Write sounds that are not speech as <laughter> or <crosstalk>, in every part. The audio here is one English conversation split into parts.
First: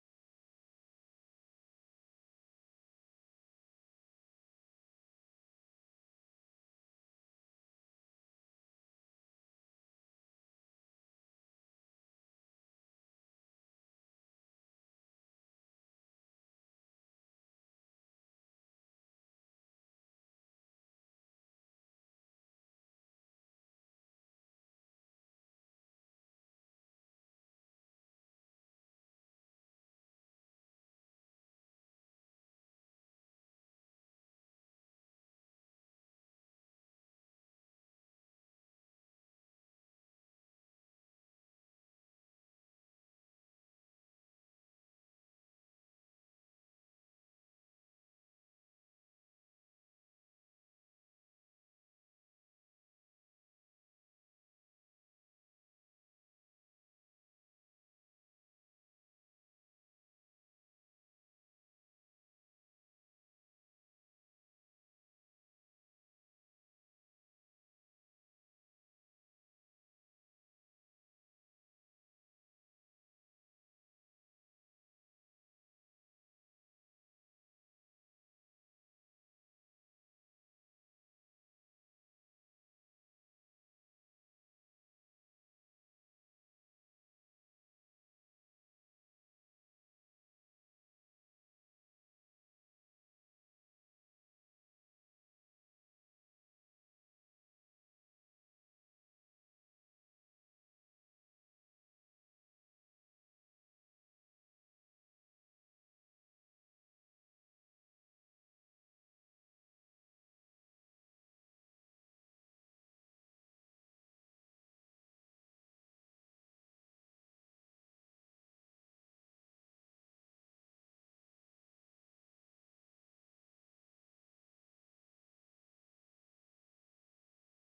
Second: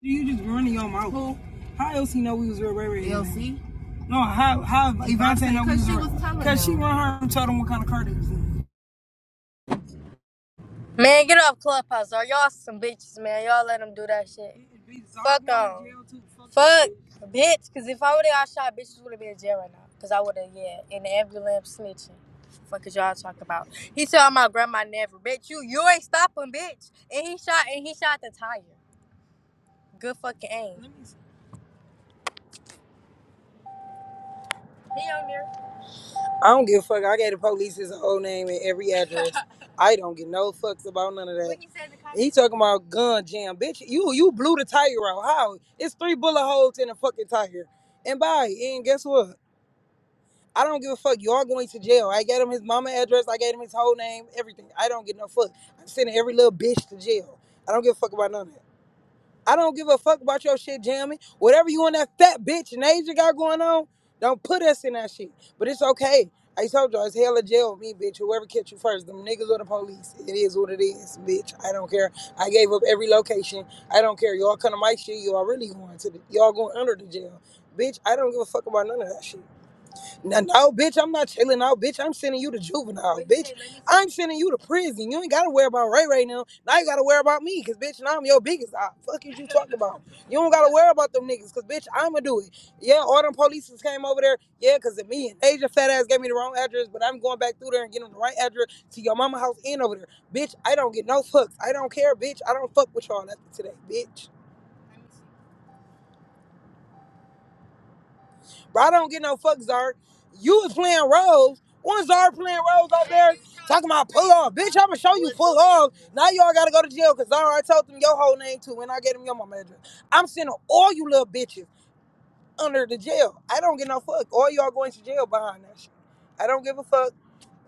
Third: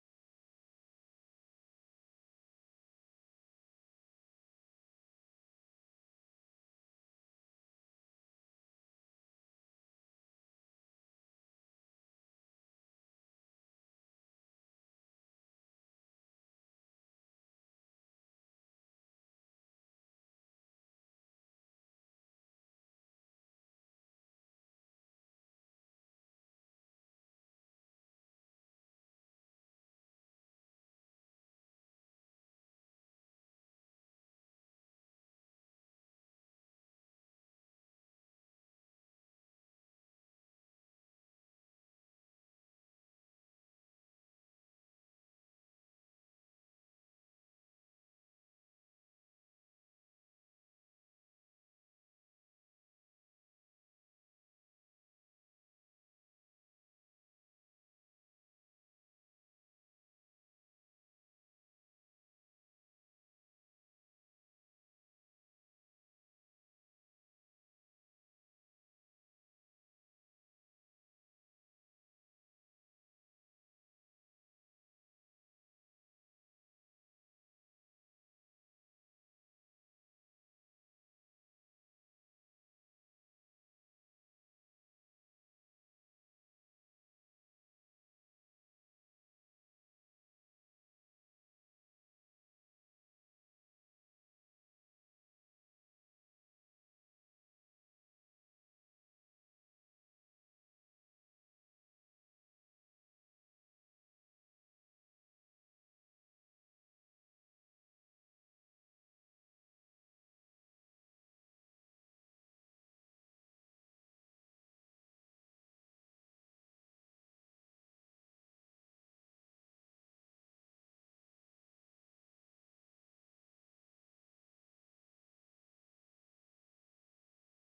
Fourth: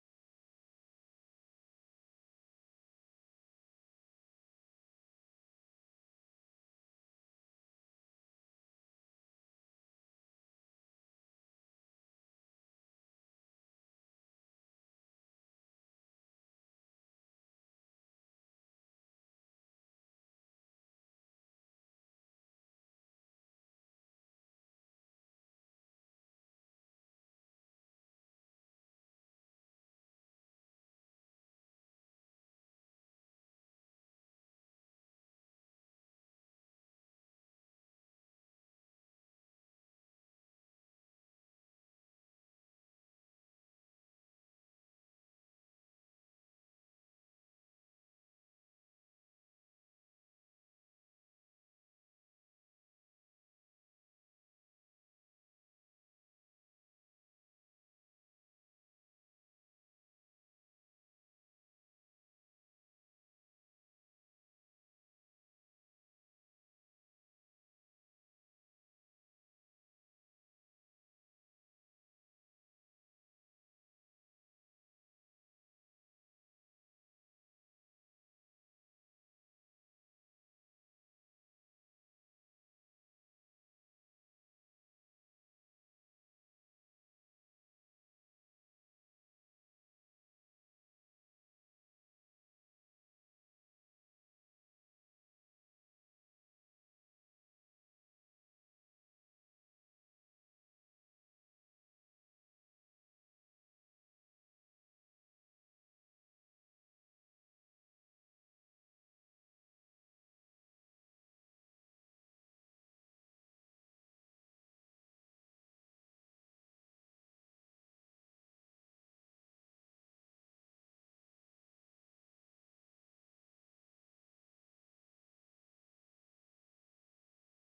You just running your mouth. Who? How else he know we was real Ray Ray? LC? No, how how Evante know we was real? was Cause she run her and told him what kind of car it was in. Man, get off Clubhouse, or y'all some bitches, man. Y'all let them do that shit. Fuck dissolved on. Fuck Fuck, bitch. Cause if I would have got shot, bitches would have been in jail right now. Cause I would have, yeah, in the ambulance snitching. Fuck is y'all talking about? He told my grandma never, bitch. You you ain't stopping, bitch. And he shot and he shot the tire. Good fucking aim. He on there. I don't give a fuck. I gave the police his whole name and every address. <laughs> I don't give no fucks about none of that. What he said the car? He talking about gun jam, bitch. You you blew the tire out. How? It's three bullet holes in the fucking tire. And bye. And guess what? I don't give a fuck. You are going to jail. I gave him his mama address. I gave him his whole name. Everything. I don't get no fuck. I'm sending every little bitch to jail. I don't give a fuck about none of that. I don't give a fuck about your shit jamming. Whatever you and that fat bitch and got going on, don't put us in that shit. But it's okay. I told y'all, it's hell or jail with me, bitch. Whoever catch you first, them niggas or the police. It is what it is, bitch. I don't care. I gave up every location. I don't care. Y'all come to my shit, y'all really going to the, y'all going under the jail. Bitch, I don't give a fuck about none of that shit. No, no, bitch, I'm not chilling out, bitch. I'm sending you to juvenile, bitch. I'm sending you to prison. You ain't gotta worry about Ray Ray now. Now you gotta worry about me, cause bitch, now I'm your biggest op. Fuck is you talking about? You don't gotta worry about them niggas, cause bitch, I'ma do it. Yeah, all them polices came over there. Yeah, cause of me and Asia fat ass gave me the wrong address, but I'm going back through there and getting the right address to your mama house and over there. Bitch, I don't get no fucks. I don't care, bitch. I don't fuck with y'all after today, bitch. Bro, I don't get no fuck, Zard. You was playing roles. One Zard playing roles out there talking about pull off. Bitch, I'ma show you pull off. Now y'all gotta go to jail because Zard, I told them your whole name too when I gave them your mama address. I'm sending all you little bitches under the jail. I don't get no fuck. All y'all going to jail behind that shit. I don't give a fuck.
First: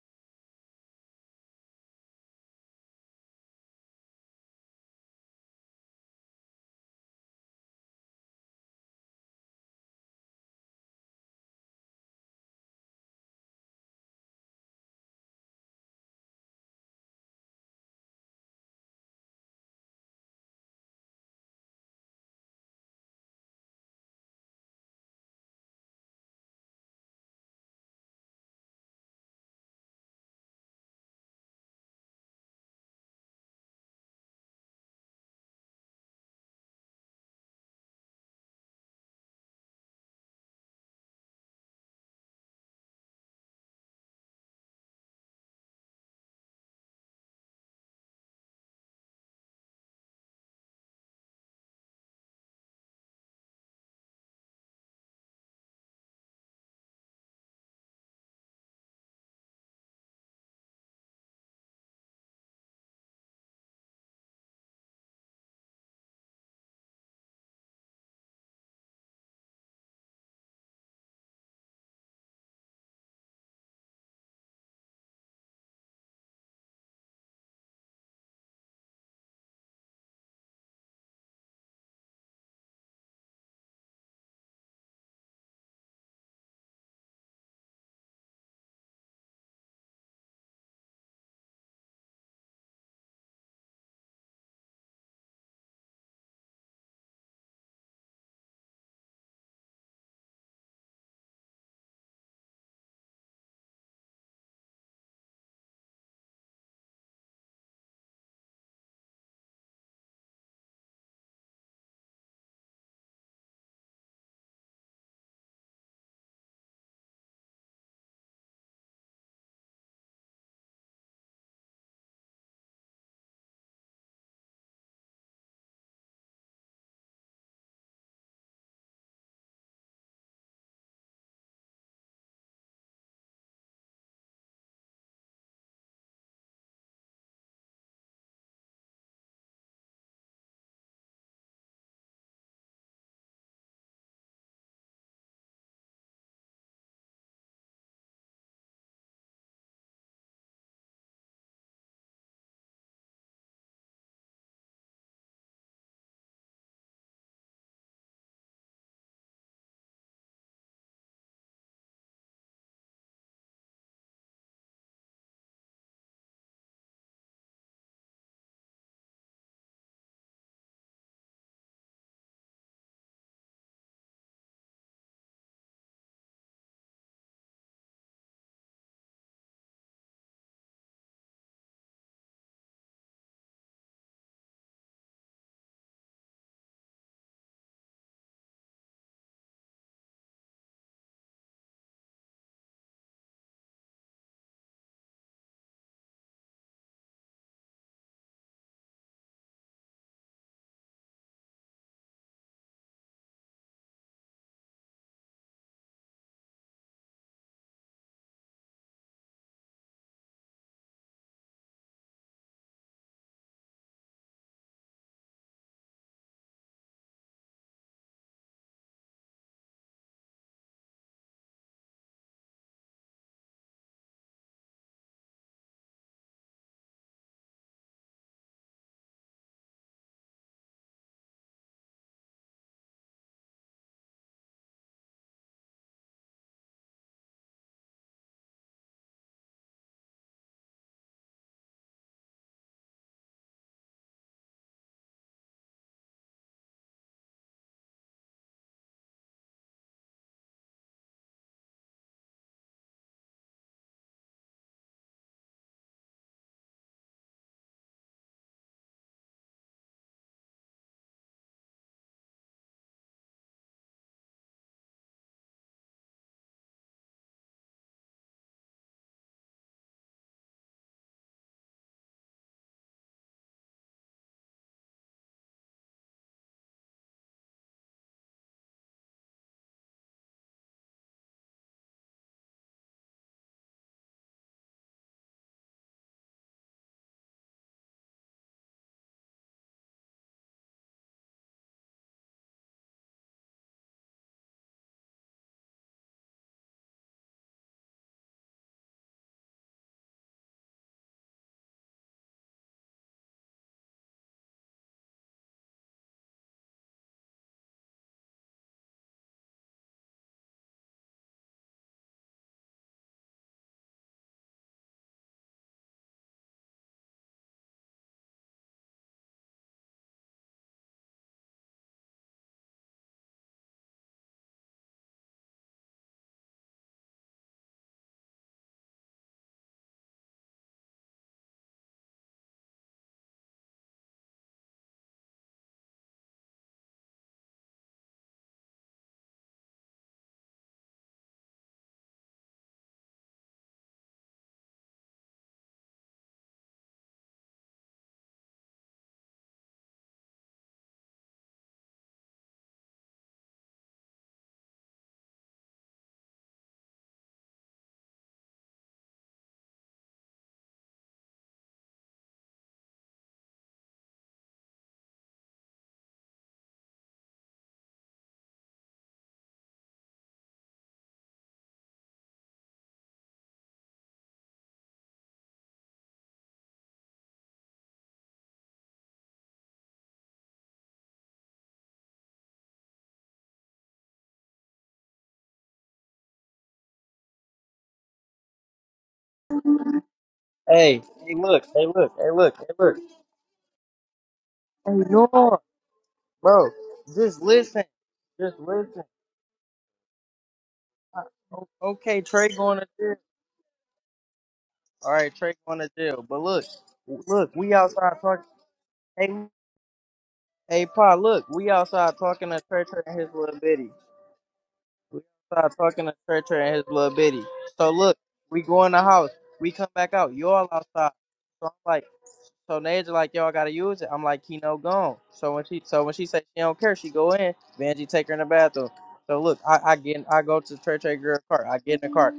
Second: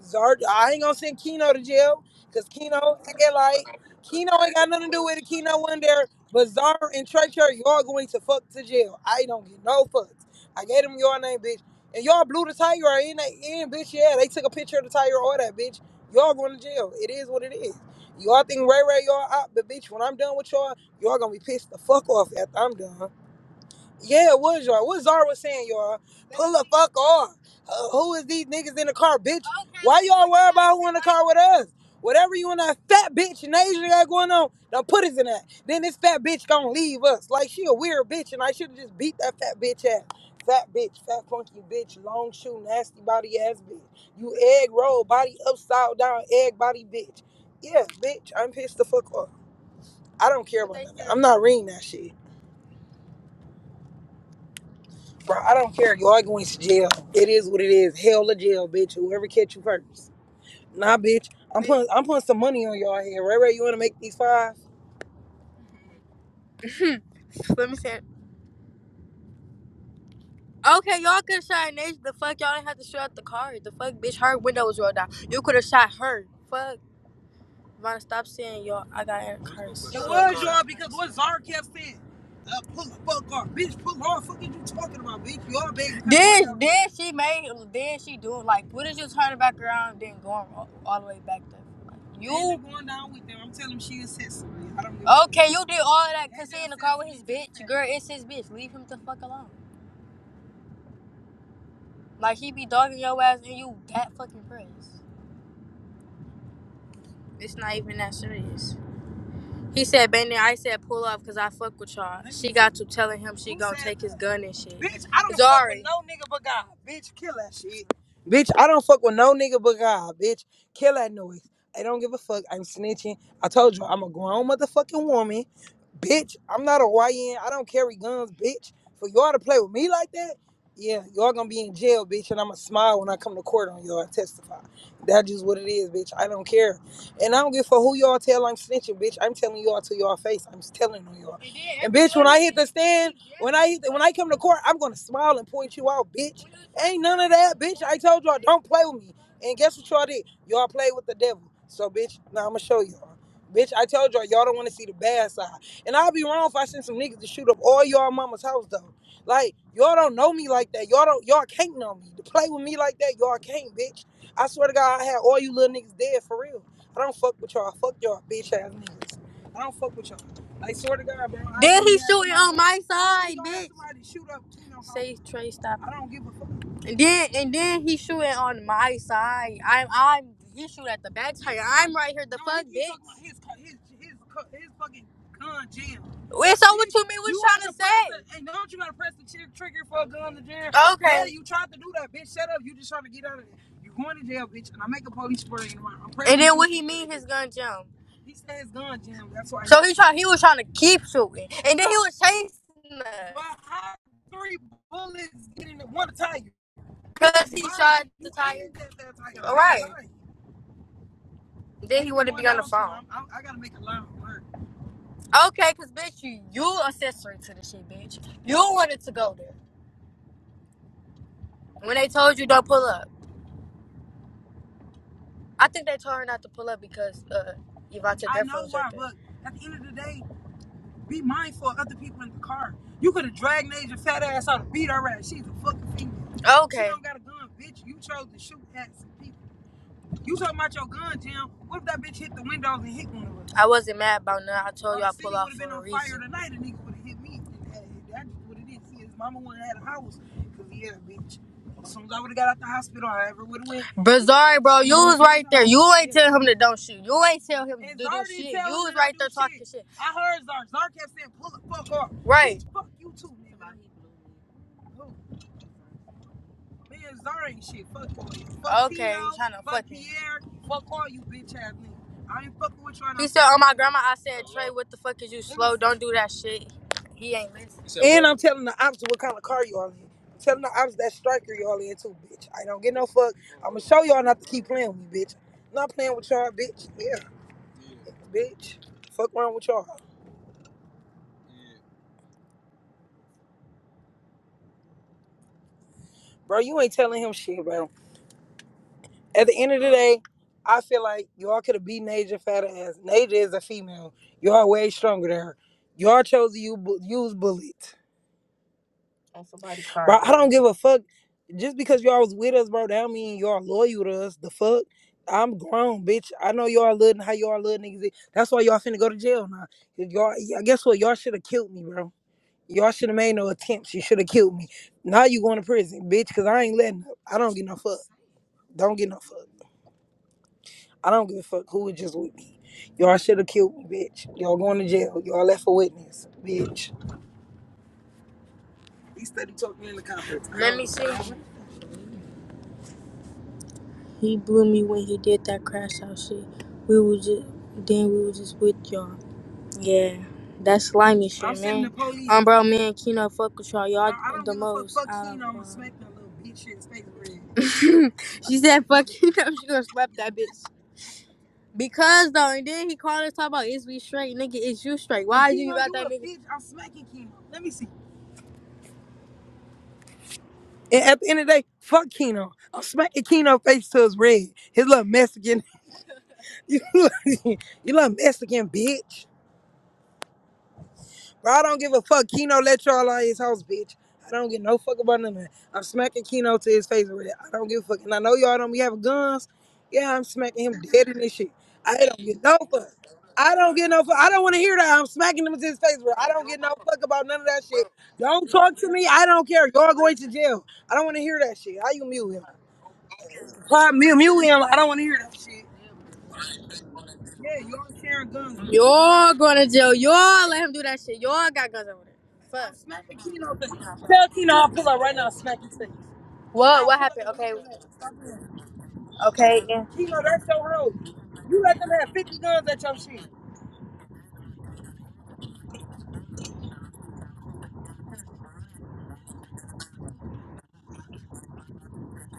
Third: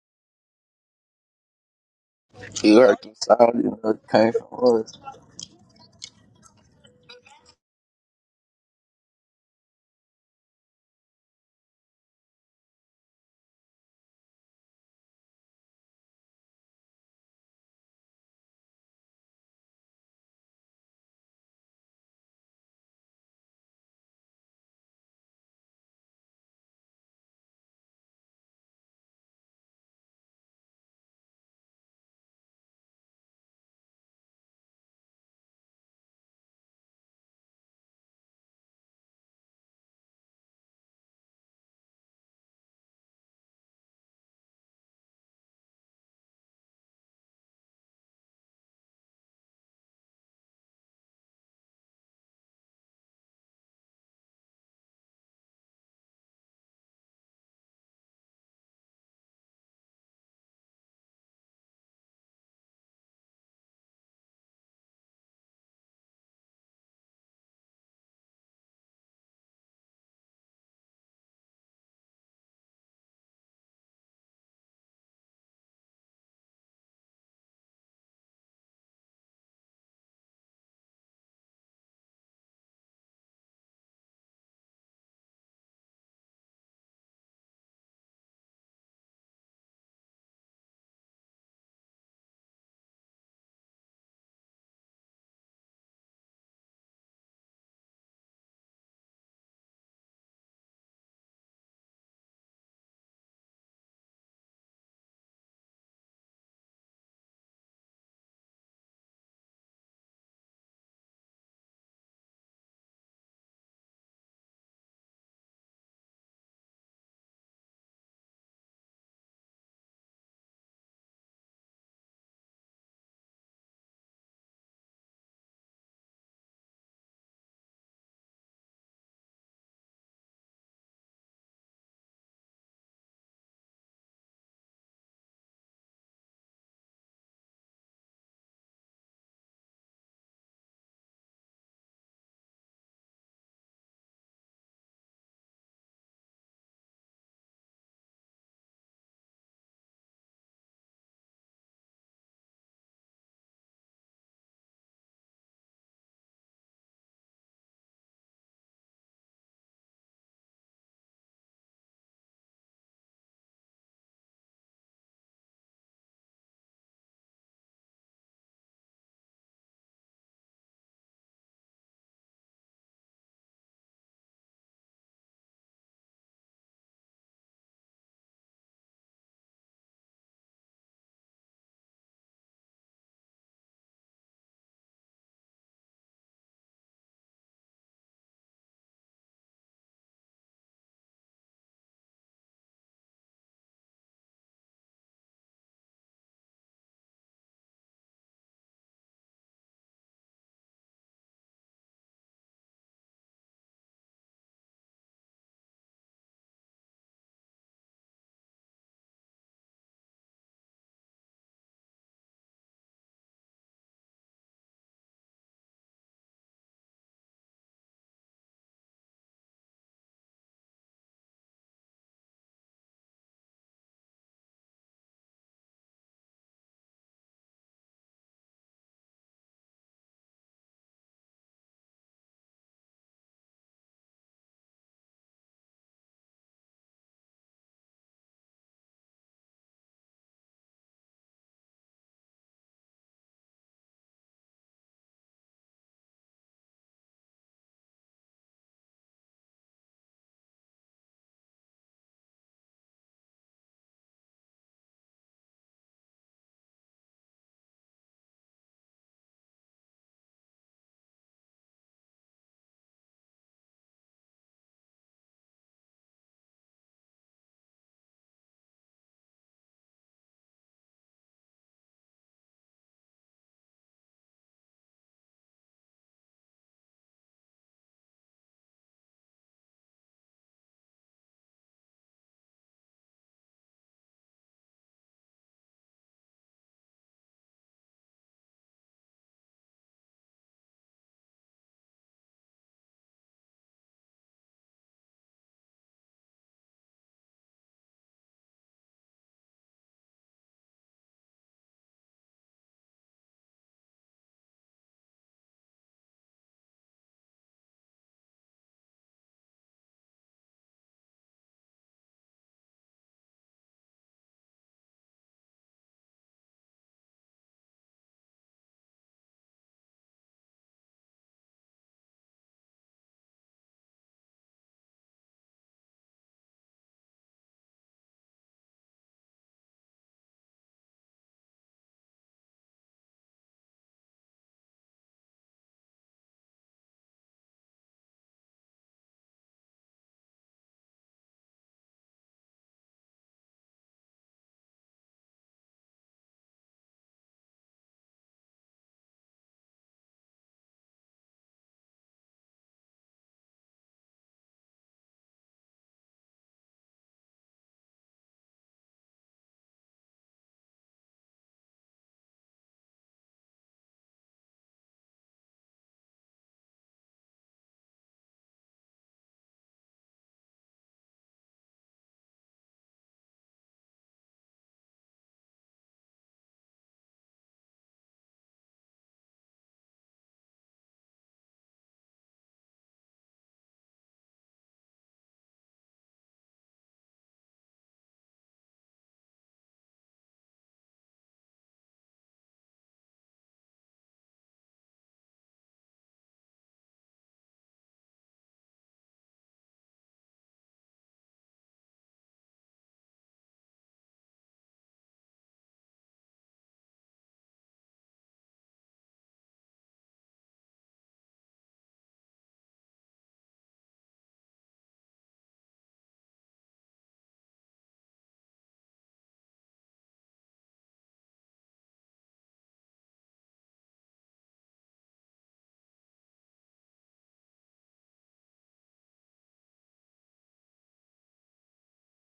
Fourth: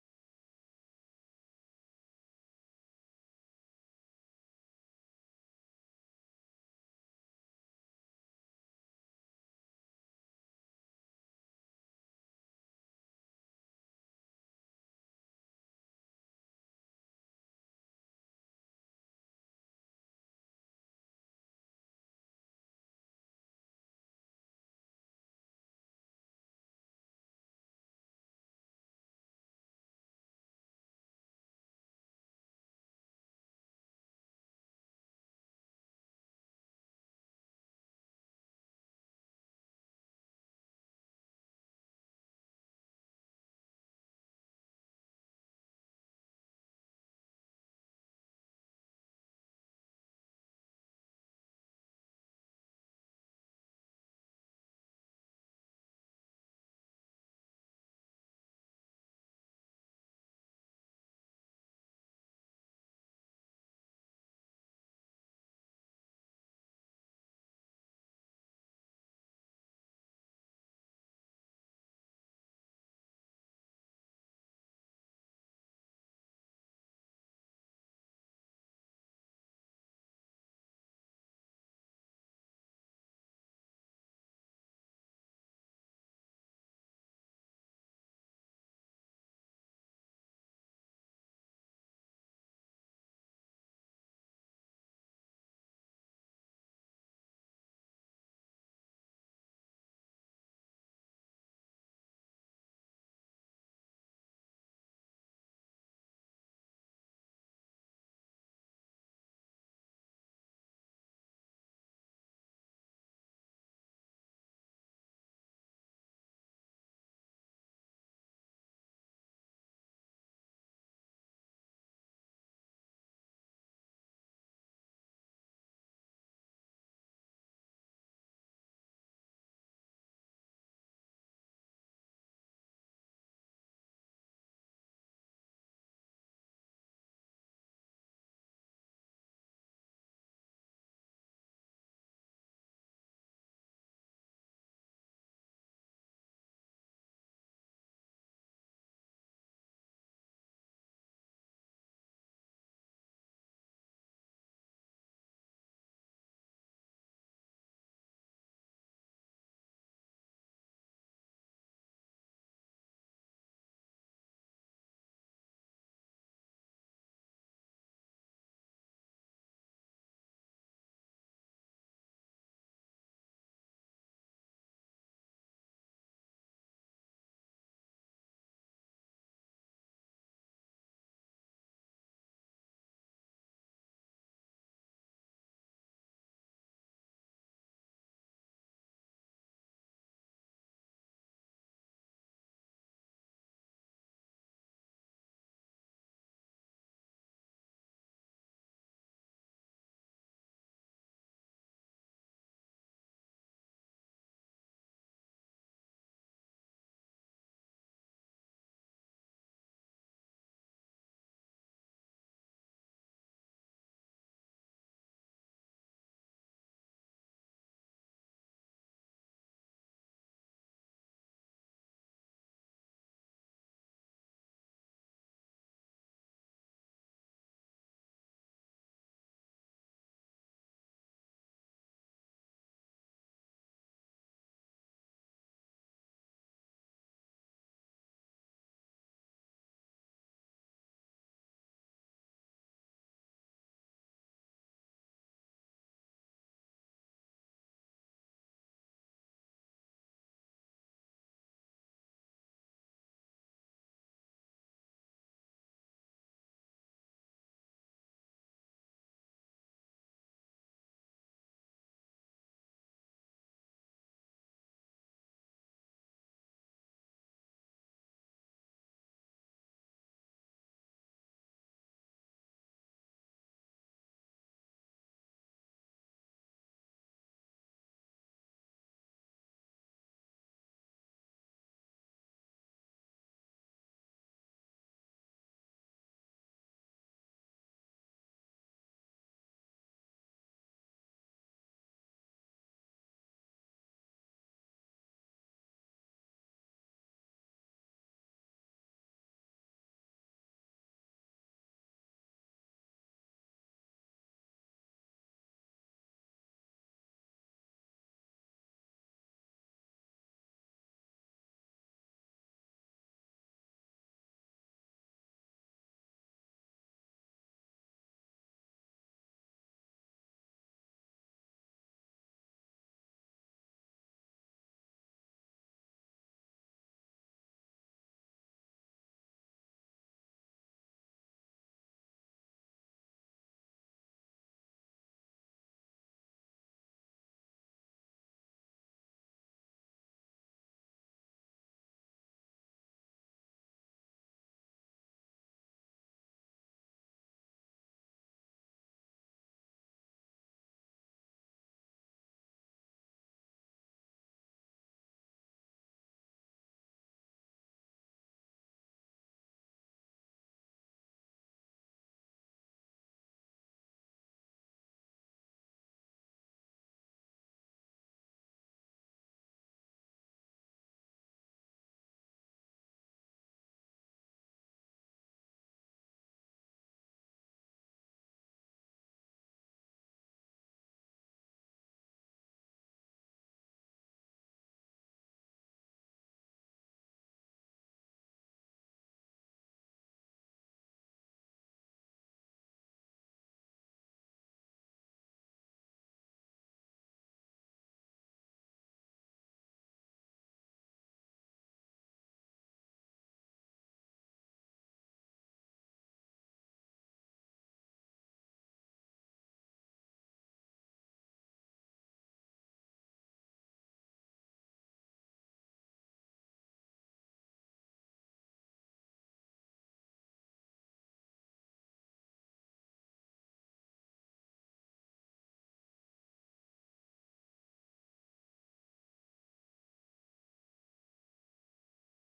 Zard, I ain't gonna send Keno to jail because You heard Keno the ain't sound, you like know it Keno came ain't got from nothing us. to do with it. Keno wasn't there, but Zard and Trey Cherry, y'all going to fuck to jail. I don't get no fucks. I gave them your name, bitch, and y'all blew the tire or in that in, bitch. Yeah, they took a picture of the tire or that, bitch. Y'all going to jail. It is what it is. Y'all think Ray Ray y'all out, but bitch, when I'm done with y'all, y'all gonna be pissed the fuck off after I'm done. Yeah, it was y'all. What Zara was saying, y'all. Pull the fuck off. Uh, who is these niggas in the car, bitch? Why y'all worry about who in the car with us? Whatever you and that fat bitch in Asia got going on, don't put us in that. Then this fat bitch gonna leave us. Like she a weird bitch and I should have just beat that fat bitch ass. Fat bitch, fat funky bitch, long shoe, nasty body ass bitch. You egg roll, body upside down, egg body bitch. Yeah, bitch, I'm pissed the fuck off. I don't care about that. I'm not reading that shit. Bro, I don't care. You are going to jail. It is what it is. Hell or jail, bitch. Whoever catch you first. Nah, bitch. I'm putting I'm putting some money on y'all here. Ray Ray, you wanna make these five? <laughs> Let me see it. Okay, y'all could have shot Nation. The fuck, y'all didn't have to shoot out the car. The fuck, bitch, her window was rolled down. You could have shot her. Fuck. Vaughn, stop saying y'all. I got in a curse. It was y'all because what Zara kept saying. Uh, pull the fuck off, bitch. Pull off. Fuck is you talking about, bitch? Y'all been Then, then she made, then she do like, what is did you turn back around, then going all, all the way back there? Like, you going down with them. I'm telling him she is his I don't give okay? You did all that cause he in the car with his bitch. Girl, it's his bitch. Leave him the fuck alone. Like he be dogging your ass and you that fucking pressed. It's not even that serious. He said, "Been there." I said, "Pull up, cause I fuck with y'all." She got to telling him she Who gonna said take that? his gun and shit. Bitch, I don't Zari. fuck with no nigga but God. Bitch, kill that shit. Bitch, I don't fuck with no nigga but God. Bitch, kill that noise. I don't give a fuck. I'm snitching. I told you, I'm a grown motherfucking woman. Bitch, I'm not a YN. I don't carry guns, bitch. For y'all to play with me like that, yeah, y'all gonna be in jail, bitch. And I'ma smile when I come to court on y'all and testify. That just what it is, bitch. I don't care. And I don't give a fuck who y'all tell I'm snitching, bitch. I'm telling y'all to y'all face. I'm just telling on y'all. And bitch, when I hit the stand, when I hit the, when I come to court, I'm gonna smile and point you out, bitch. Ain't none of that, bitch. I told y'all don't play with me. And guess what y'all did? Y'all played with the devil. So bitch, now I'ma show y'all. Bitch, I told y'all y'all don't want to see the bad side. And I'll be wrong if I send some niggas to shoot up all y'all mama's house though. Like y'all don't know me like that. Y'all don't y'all can't know me. To play with me like that, y'all can't, bitch. I swear to God, I had all you little niggas dead for real. I don't fuck with y'all. Fuck y'all, bitch ass niggas. I don't fuck with y'all. I swear to God, bro. Then know he shooting on my side, bitch. shoot up Tino house. Say Trey, stop I don't give a fuck. And then and then he shooting on my side. I'm I'm he shoot at the back tire. I'm right here. The No, fuck, he, he bitch. his his his his fucking gun jam. Wait, so what you mean? What you trying to say? and don't you gotta press the trigger for a gun to jam? Yeah, Okay. Yeah, you tried to do that, bitch. Shut up. You just trying to get out of it. You going to jail, bitch, and I make a police spray tomorrow. I'm praying. And then what he mean his gun jump. He said his gun jammed. That's why So he try he was trying to keep shooting. And then he was chasing us. But how three bullets get in the one tire? Cause he shot the tire. All right. Then he wanted to be on the phone. i I, gotta make a line for work. Okay, cause bitch, you you accessory to the shit, bitch. You wanted to go there when they told you don't pull up. I think they told her not to pull up because uh, Ivante I Defra know why, but at the end of the day. Be mindful of other people in the car. You could have dragged Nasia fat ass out and beat her ass. She's a fucking female. Okay. She Okay. don't got a gun, bitch. You chose to shoot at some people. You talking about your gun, Tim? What if that bitch hit the windows and hit one of us? I wasn't mad about nothing. I told you I city pull would have for been a on fire tonight, and nigga would have hit me. That's what it is. See, his mama wouldn't have had a house because he had a bitch. As soon as I would have got out the hospital, I ever would have went. But Zari, bro, you was right there. You ain't Yeah. tell him to don't shoot. You ain't tell him to do this shit. You was right there talking shit. I heard Zar. Zar kept saying, pull the fuck off. Right. Bitch, fuck you too, nigga. Me and Zara ain't shit. Fuck all you. Fuck Okay, Tito. trying to Fuck fucking. Pierre. Fuck all you bitch ass niggas. I ain't fucking with you He said, "Oh my grandma." I said, "Trey, what the fuck is you slow? Don't do that shit." He ain't listening." And I'm telling the ops what kind of car y'all in. I'm telling the ops that striker y'all in too, bitch. I don't get no fuck. I'ma show y'all not to keep playing with me, bitch. Not playing with y'all, bitch. Yeah, bitch. Fuck around with y'all. Bro, you ain't telling him shit, bro. At the end of the day, I feel like y'all could have beat Naja fat ass. Naja is a female. Y'all way stronger than her. Y'all chose to u- bu- use bullets. All Bro, right, I don't give a fuck. Just because y'all was with us, bro, that don't mean y'all loyal to us. The fuck? I'm grown, bitch. I know y'all living how y'all little niggas is. That's why y'all finna go to jail now. If Y'all, yeah, guess what? Y'all should have killed me, bro. Y'all should have made no attempts. You should have killed me. Now you going to prison, bitch, because I ain't letting up. I don't get no fuck. Don't get no fuck. I don't give a fuck who was just with me. Y'all should have killed me, bitch. Y'all going to jail. Y'all left a witness, bitch. He steady talking in the conference. Let me see. He blew me when he did that crash out shit. We was just then we was just with y'all. Yeah, that slimy shit, I'm sending the man. police. Um, bro, man, and Keno fuck with y'all. No, Y'all I don't the give most. a fuck. most Fuck Keno. I'm gonna smack that little bitch shit in space bread. <laughs> she said, "Fuck Keno." <laughs> She gonna slap that bitch. Because though, and then he called us talk about is we straight, nigga, is you straight? Why you Keno, about that nigga? bitch. I'm smacking Keno. Let me see. And at the end of the day, fuck Keno. I'm smacking Keno face to his red. His little Mexican. <laughs> You, little- you little Mexican bitch. Bro, I don't give a fuck. Keno let y'all out of his house, bitch. I don't give no fuck about none of that. I'm smacking Keno to his face with it. I don't give a fuck. And I know y'all don't be having guns. Yeah, I'm smacking him Hey, dead in this hey, shit. look, hey, I look, don't hey, get look, no hey, fuck. look. I don't get no fuck. I don't want to hear Hey, that. I'm smacking Nora, him to his face, bro. I don't get no bro, fuck about none just of that listen, shit. Don't just talk to listen. me. I don't care. Y'all going to jail. I don't want to hear that O- shit. How you Okay, mute him? Trey going to jail. Why mute, mute him? I don't want to All hear right, that Trey shit. going to jail. But look, look, Yeah, we y'all outside sharing talking. guns Hey, Y'all going to jail. Y'all let him do hey, that Pa, shit. Y'all look, we got guns over there. outside talking to Fuck. Trey Trey Smack the and his Keno little bitty. Tell Keno I'll pull up right We now smack outside his face. talking to Trey Trey and What? his What little happened? bitty. Okay. So look, we go in the house, Okay. we Yeah. come back Keno, out. that's You all your road. outside. You So I'm let them like. have 50 guns So at your Naja shit. like, yo, I gotta use it. I'm like, Keno gone. So when she so when she say she don't care, she go in. Benji take her in the bathroom. So look, I, I get in, I go to Trey Trey girl cart. I get in the cart.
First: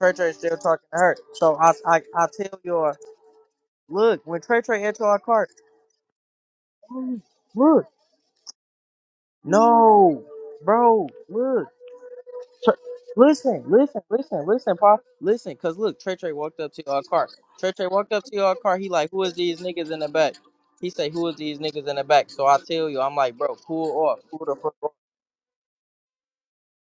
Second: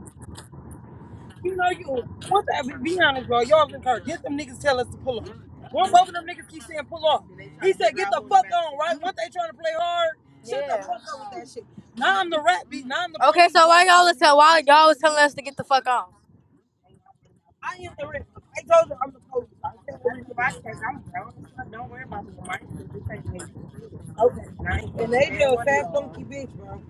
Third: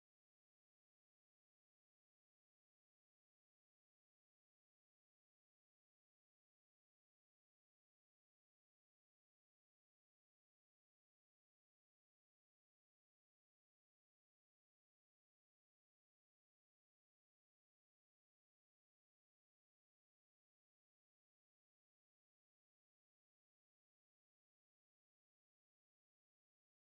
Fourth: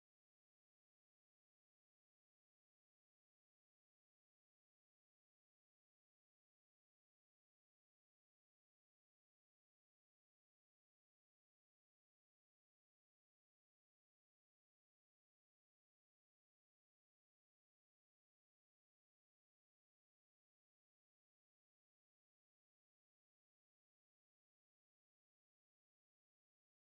Trey Trey still talking to her. You So know I you, I, I what tell the, y'all, be honest, bro. Y'all been hurt. look, Get them when niggas Trey tell Trey us to enter pull our up. cart, One both of them niggas keep saying pull off. He look, said get the fuck on, right? Once they trying to play hard, no, shut the Yeah. fuck bro, up with that shit. look. Now I'm the rat Tre- beat. Now I'm the Okay. Listen, So Why you listen, all was tell listen, why listen, y'all was Pop. telling us to Listen, get the cause fuck look, on? Trey Trey walked up to our car. Trey I Trey am the walked up risk. to your I car. He told you like, I'm the who is police. these I niggas in said the the risk. back? He I'm say, who telling is you, these niggas don't in worry the about back? the So I money. tell you, I'm like, bro, cool off, cool Okay. the fuck off. And they stand did one fat funky bitch, bro.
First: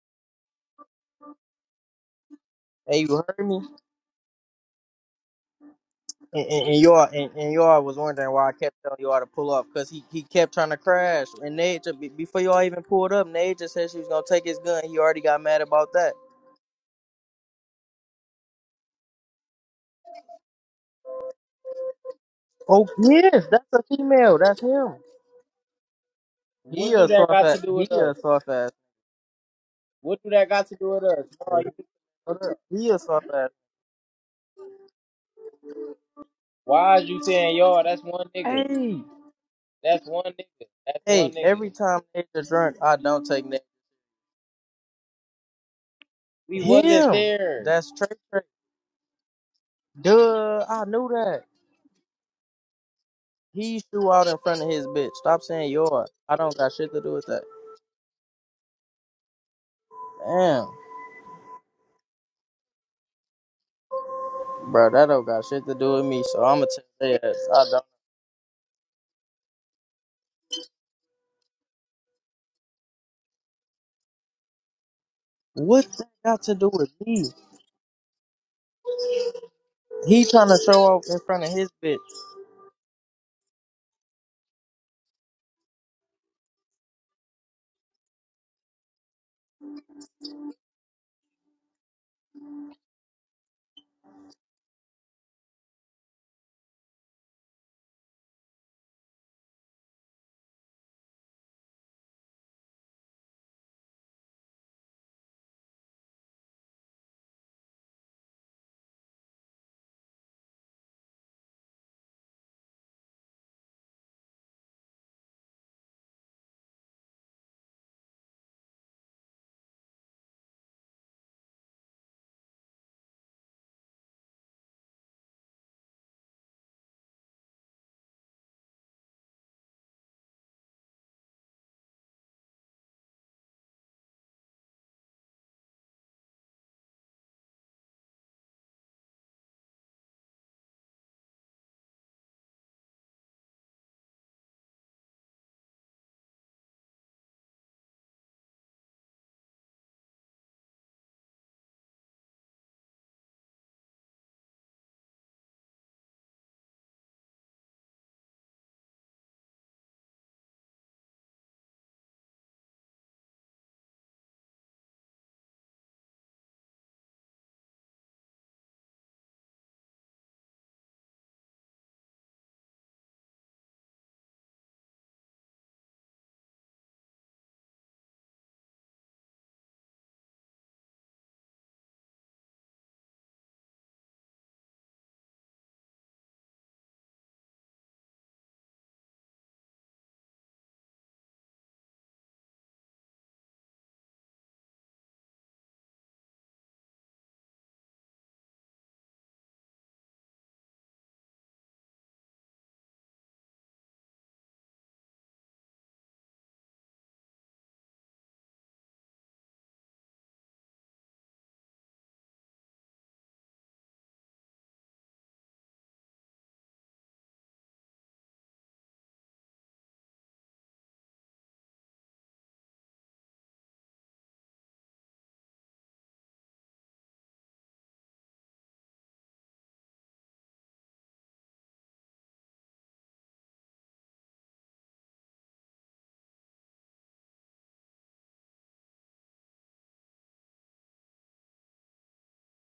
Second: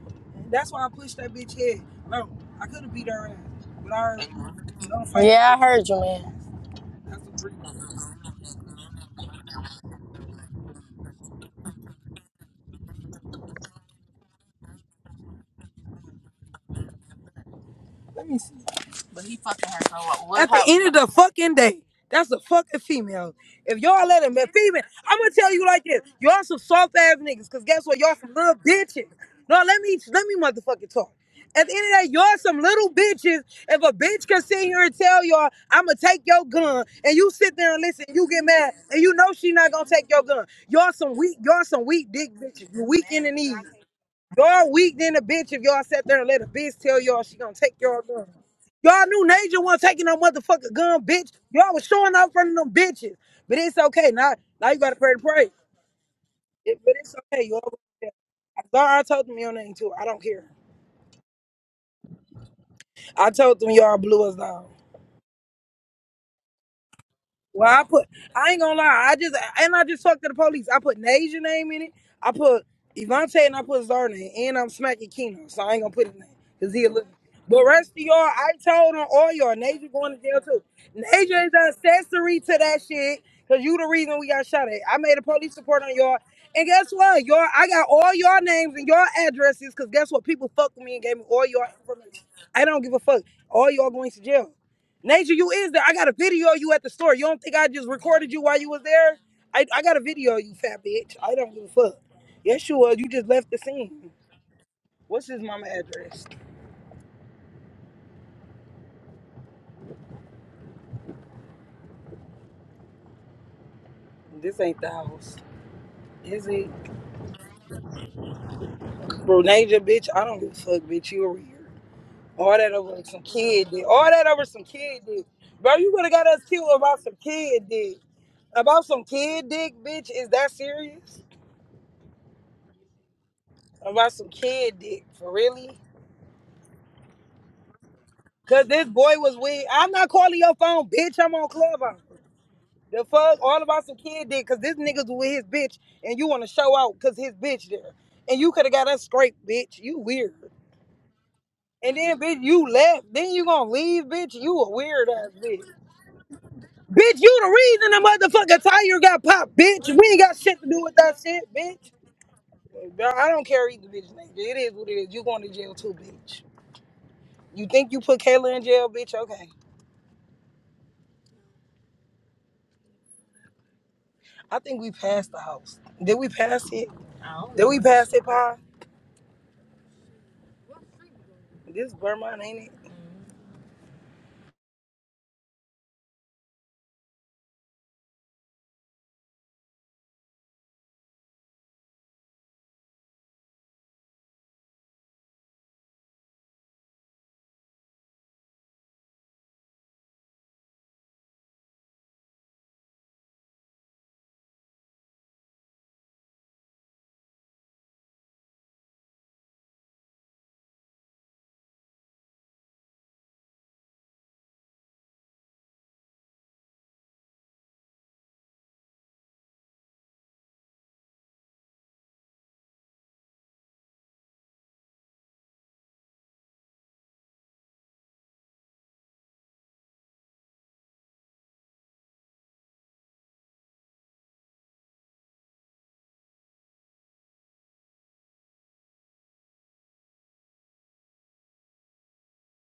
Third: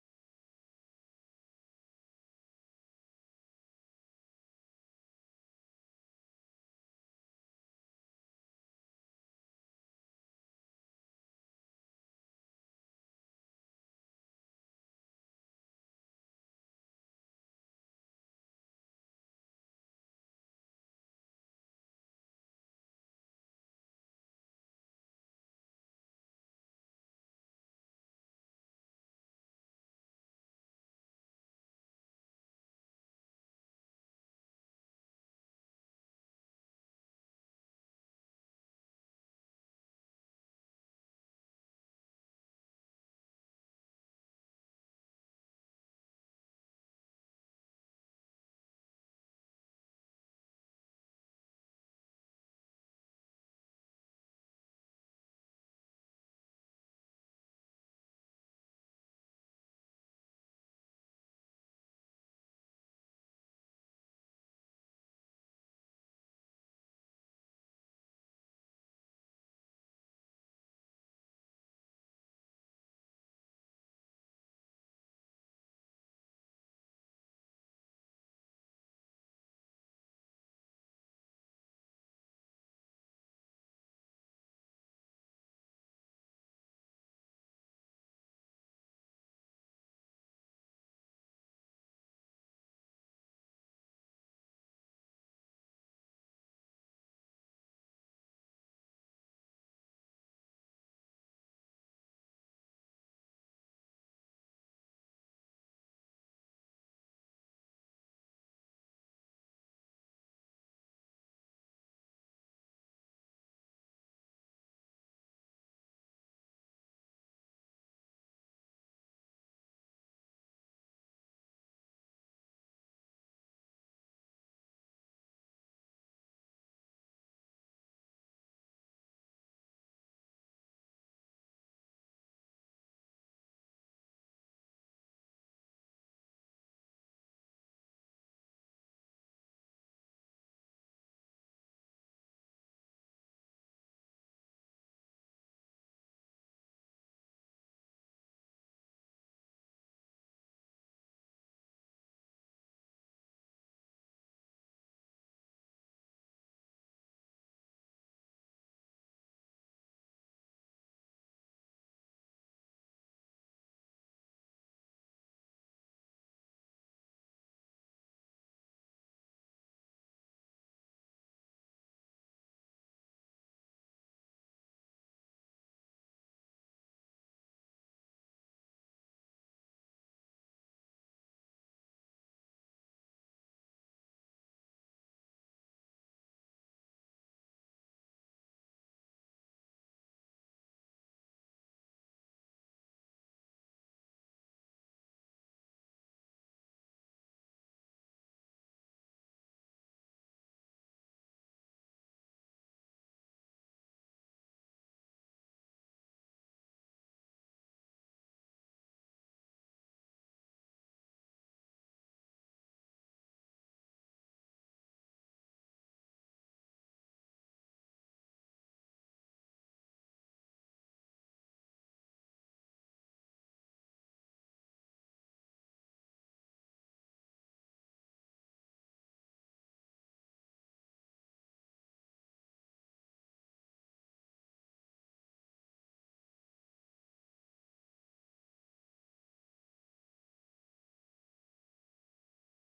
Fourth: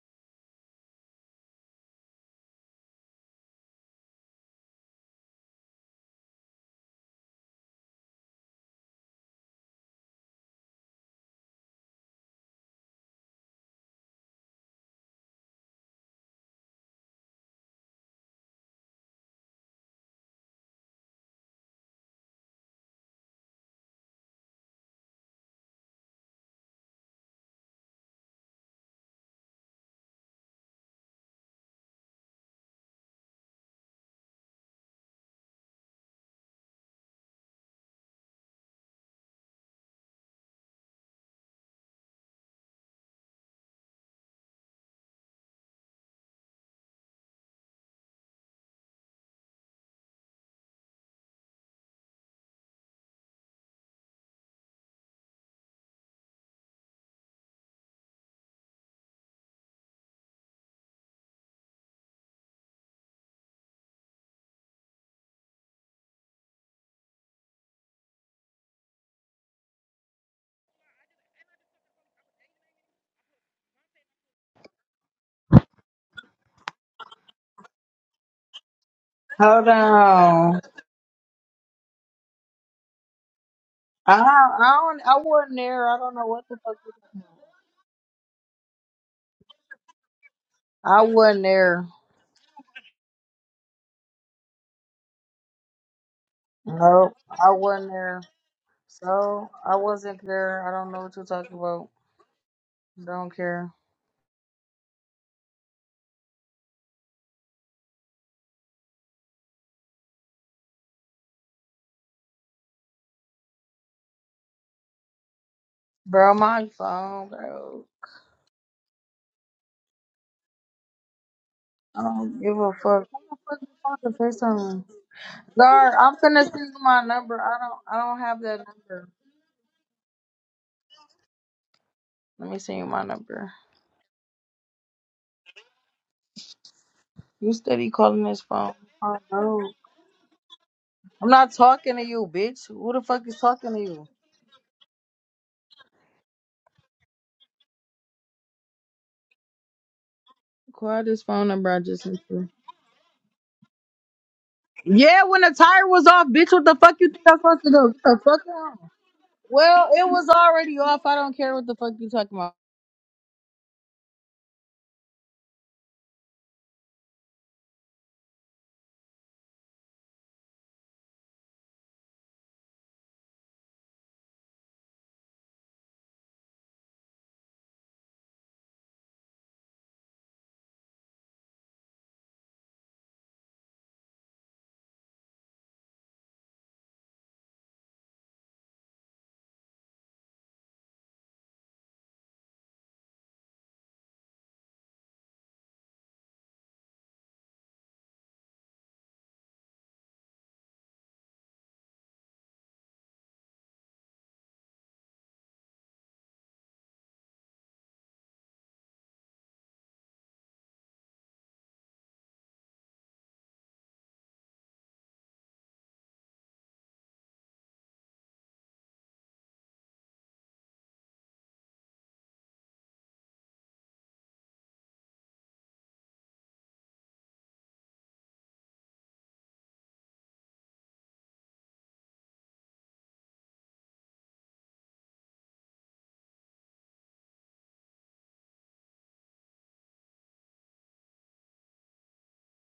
That's why I pushed that bitch head. No, I could have Hey, beat you her ass, heard me? but I heard. Yeah, I heard you, man. And, and, and y'all, and, That's a and y'all was wondering why I kept telling y'all to pull off, cause he, he kept trying to crash. And Nate, ju- be- before y'all even pulled up, Nate just said she was gonna take his gun. He already got mad about that. brick. But he fucking her so what? What At the happened? end of the fucking day, that's a fucking Oh female. yes, that's If a y'all let him female. man, That's female, him. I'm gonna tell you like this: y'all some He soft do a did ass that soft got niggas. ass. to Cause do He guess with us? what? a Y'all some soft little ass bitches. No, let me What let do me that got to do motherfucking with talk. us? Y'all, At the you- end of the day, y'all some little He a soft bitches. ass. If a bitch can sit here and tell y'all, I'ma take your gun, Why is and you you sit saying there y'all? and That's listen, you one get nigga. mad, Hey, and you know she not gonna take That's your one gun. nigga. Y'all That's one some hey. weak, nigga. y'all Every some time weak dick niggas bitches. drunk, You I weak in don't the take knees. that. Y'all weak than a bitch if y'all sat there and let a We bitch wasn't tell Him. y'all she gonna there. take That's y'all Trey gun. Trey. Y'all knew Nature wasn't taking no Duh. motherfucking I gun, knew bitch. that. Y'all was showing up in front of them bitches. But it's He okay. threw out Now, in front of now you his gotta pray bitch. to Stop pray. saying yours. I don't got It- shit but to do it's with that. okay. You over there. I told them your name too. I don't care. Damn, I told them y'all blew us down. bro. That don't got shit to do with me. So I'ma tell you, that I Well, I don't. put. I ain't gonna lie. I just and I just talked to the police. I put Nasia name in it. I put Evante and I put Zarna, in and I'm smacking Keno, so I ain't What gonna put that his name got to do because he a with little. me? But rest of y'all, I told on all y'all. Hold Nasia going to He jail trying to on. too. show off in front Nasia of is his an bitch. accessory to that shit because you the I reason we got I shot at. I don't, made I a wasn't police report there. on I don't y'all, know what the and fuck. guess you- what, y'all? I got all y'all names and y'all addresses because guess what? People fucked with me I and gave me wasn't all y'all there. information. I don't give a fuck. All y'all going to jail. Nature, you is there. I got a video of you at the No, store. You don't I think I just wasn't there. recorded you while you was there? So I, I I got a wasn't video of you, there. I fat don't know bitch. what you're I don't talking give a about. fuck. Yes, you was. You just Don't left the care, scene. What's his mama address? This ain't the house. bro. Is My it? phone, bro. Bro, Nature, bitch, I don't give a fuck, bitch. You over here. I don't All give that a over fuck. How some the fuck kid dick. All you fucking that over some FaceTime? kid dick. Bro, you Gar, would have I'm got us finna killed send you about my some number. I kid don't. dick. I don't have that About some number. kid dick, bitch? Is that serious? Let me send you my number. About some kid dick. For really? You steady calling this Cause phone? this boy Oh was with. no. I'm not calling your phone, bitch. I'm I'm on not talking Clubhouse. to you, bitch. Who the The fuck fuck, is all talking to about some you? kid did. Cause this nigga's with his bitch, and you want to show out cause his bitch there, and you could have got us scraped, bitch. You weird. Call this phone number I And just then, sent bitch, you. you left. Then you gonna leave, bitch. You a weird Yeah, ass when the bitch. tire was off, bitch, what the fuck you Bitch, think I'm you the supposed to do? reason Get the the fuck motherfucking out. tire got popped, bitch. Well, We it ain't was got shit to already do with off. I that don't shit, care what the bitch. fuck you talking about. Bro, I don't care either, bitch. Nigga. It is what it is. You going to jail too, bitch. You think you put Kayla in jail, bitch? Okay. I think we passed the house. Did we pass it? I don't know. Did we pass it, Pa? This Vermont, ain't it?